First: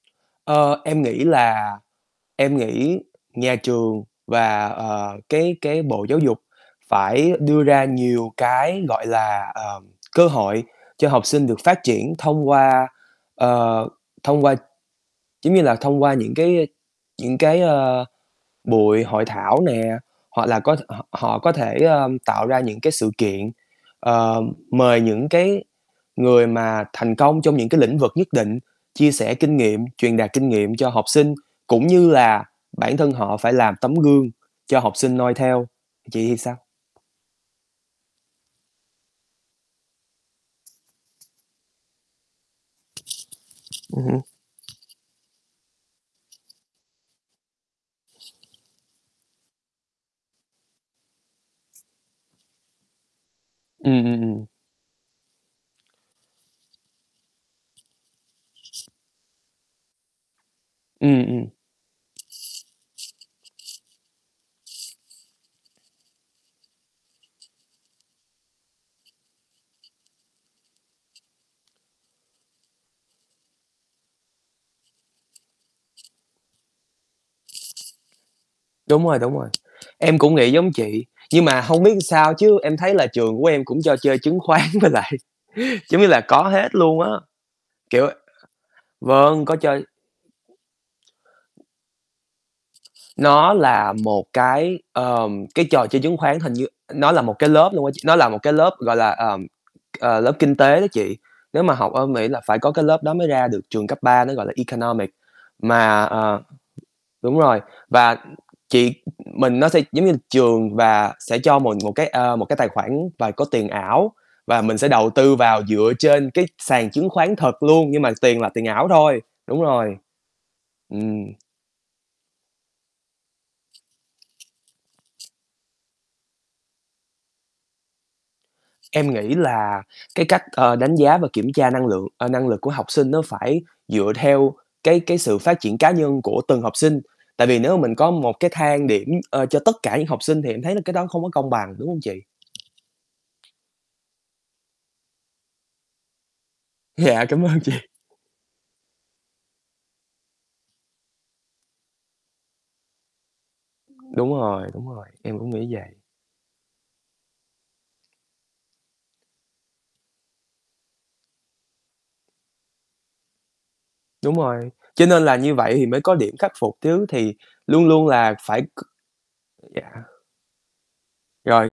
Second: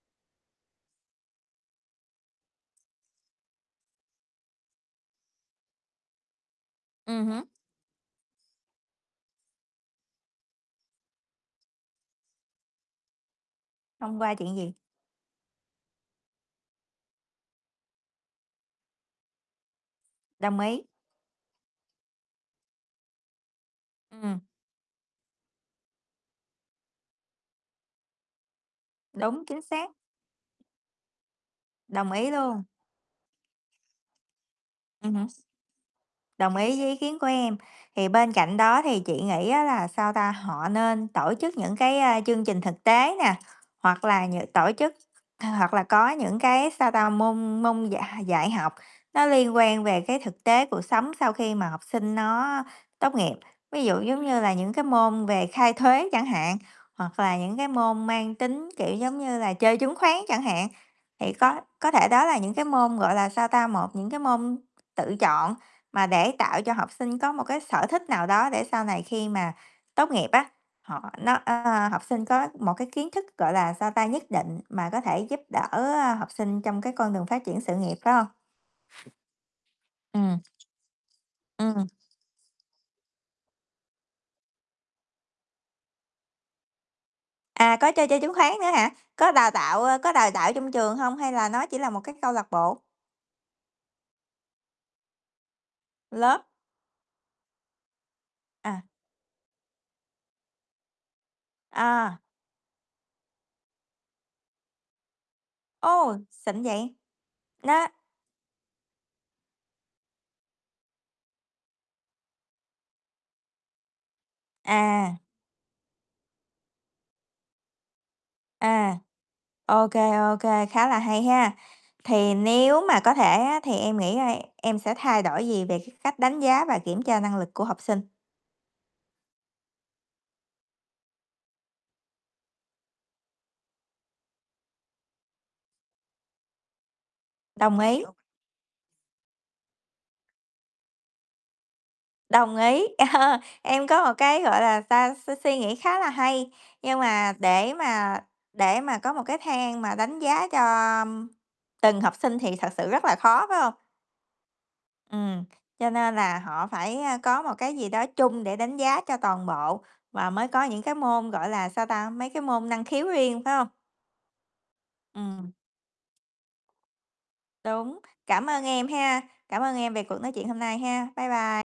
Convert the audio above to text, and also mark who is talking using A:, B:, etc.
A: Ơ, em nghĩ là em nghĩ nhà trường và, ờ, cái cái Bộ Giáo dục
B: Ừm
A: phải
B: hứm.
A: đưa ra nhiều cái, gọi là, ờm, cơ hội cho học sinh được phát triển thông qua, ờ,
B: Thông qua
A: thông qua
B: chuyện gì?
A: giống như là, thông qua những cái, ơ, những cái, ờ, buổi hội thảo nè, hoặc
B: Đồng
A: là có
B: ý.
A: họ họ có thể, ơ, tạo ra những cái sự kiện,
B: Ừm.
A: ờ, mời những cái người mà thành công trong những cái lĩnh vực nhất định chia sẻ
B: Đúng,
A: kinh
B: chính
A: nghiệm,
B: xác.
A: truyền đạt kinh nghiệm cho học sinh, cũng như
B: Đồng ý
A: là
B: luôn.
A: bản thân họ phải làm tấm gương cho học
B: Ừm
A: sinh
B: hứm.
A: noi theo. Chị thì sao?
B: Đồng ý với ý kiến của em. Thì bên cạnh đó thì chị nghĩ á là, sao ta, họ nên tổ chức những cái, a, chương trình thực tế nè,
A: Ừm
B: hoặc
A: hưm.
B: là những tổ chức h hoặc là có những cái, sao ta, môn môn dạy h dạy học, nó liên quan về cái thực tế cuộc sống sau khi mà học sinh nó tốt nghiệp. Ví dụ
A: Ừm, ừm,
B: giống như
A: ừm.
B: là những cái môn về khai thuế chẳng hạn, hoặc là những cái môn mang tính, kiểu, giống như là chơi chứng khoán chẳng hạn.
A: Ừm,
B: Thì
A: ừm.
B: có có thể đó là những cái môn, gọi là, sao ta, một những cái môn tự chọn mà để tạo cho học sinh có một cái sở thích nào đó để sau này khi mà tốt nghiệp á, họ nó ơ, học sinh có một cái kiến thức, gọi là, sao ta, nhất định mà có thể giúp đỡ, ơ, học sinh trong cái con đường phát triển sự nghiệp, phải hông?
A: Đúng rồi, đúng rồi. Em cũng
B: Ừm.
A: nghĩ giống chị, nhưng mà hông
B: Ừm.
A: biết sao chứ em thấy là trường của em cũng cho chơi chứng khoán với lại giống như là có hết luôn á,
B: À, có cho
A: kiểu
B: chơi chứng khoán nữa hả? Có
A: vâng,
B: đào
A: có chơi
B: tạo, ơ, có đào tạo trong trường hông hay là nó chỉ là một cái câu lạc bộ?
A: Nó là một cái, ờ, cái trò chơi chứng khoán,
B: Lớp.
A: hình như nó là một cái lớp luôn á ch nó là một cái lớp,
B: À.
A: gọi là, ờm, ờ, lớp kinh tế đó chị. Nếu mà học ở
B: À.
A: Mỹ là phải có cái lớp đó mới ra được trường cấp 3, nó gọi là Economic. Mà,
B: Ô!
A: ờ
B: Xịn vậy.
A: đúng rồi,
B: Nó
A: và chị mình nó sẽ giống như trường và sẽ cho mình một cái, ờ, một cái tài khoản, và có tiền ảo và mình sẽ đầu
B: À.
A: tư vào dựa trên cái sàn chứng khoán thật luôn, nhưng mà tiền là tiền ảo
B: À,
A: thôi, đúng
B: OK,
A: rồi.
B: OK, khá là hay
A: Ừm.
B: ha. Thì nếu mà có thể á, thì em nghĩ, a, em sẽ thay đổi gì về cái cách đánh giá và kiểm tra năng lực của học sinh?
A: Em nghĩ là cái cách, ờ, đánh giá và kiểm tra năng lượng ờ, năng lực của học sinh nó phải dựa theo cái cái sự phát triển cá nhân của từng học sinh. Tại vì nếu
B: Đồng
A: mà mình
B: ý.
A: có một cái thang điểm, ờ, cho tất cả những học sinh thì em thấy là cái đó không có công bằng, đúng hông chị?
B: Đồng ý. Em có một cái, gọi là sao, suy suy nghĩ khá là hay, nhưng
A: Dạ,
B: mà
A: cảm ơn chị.
B: để mà để mà có một cái thang mà đánh giá cho từng học sinh thì thật sự rất là khó, phải hông?
A: Đúng rồi, đúng rồi, em
B: Ừm,
A: cũng nghĩ
B: cho
A: vậy.
B: nên là họ phải, ơ, có một cái gì đó chung để đánh giá cho toàn bộ, và mới có những cái môn, gọi là, sao ta, mấy cái môn năng khiếu riêng phải hông?
A: Đúng rồi, cho nên là
B: Ừm.
A: như vậy thì mới có điểm khắc phục chứ, thì luôn
B: Đúng.
A: luôn là
B: Cảm
A: phải
B: ơn
A: c
B: em ha. Cảm ơn
A: dạ.
B: em về cuộc nói chuyện hôm nay ha. Bye bye.
A: Rồi.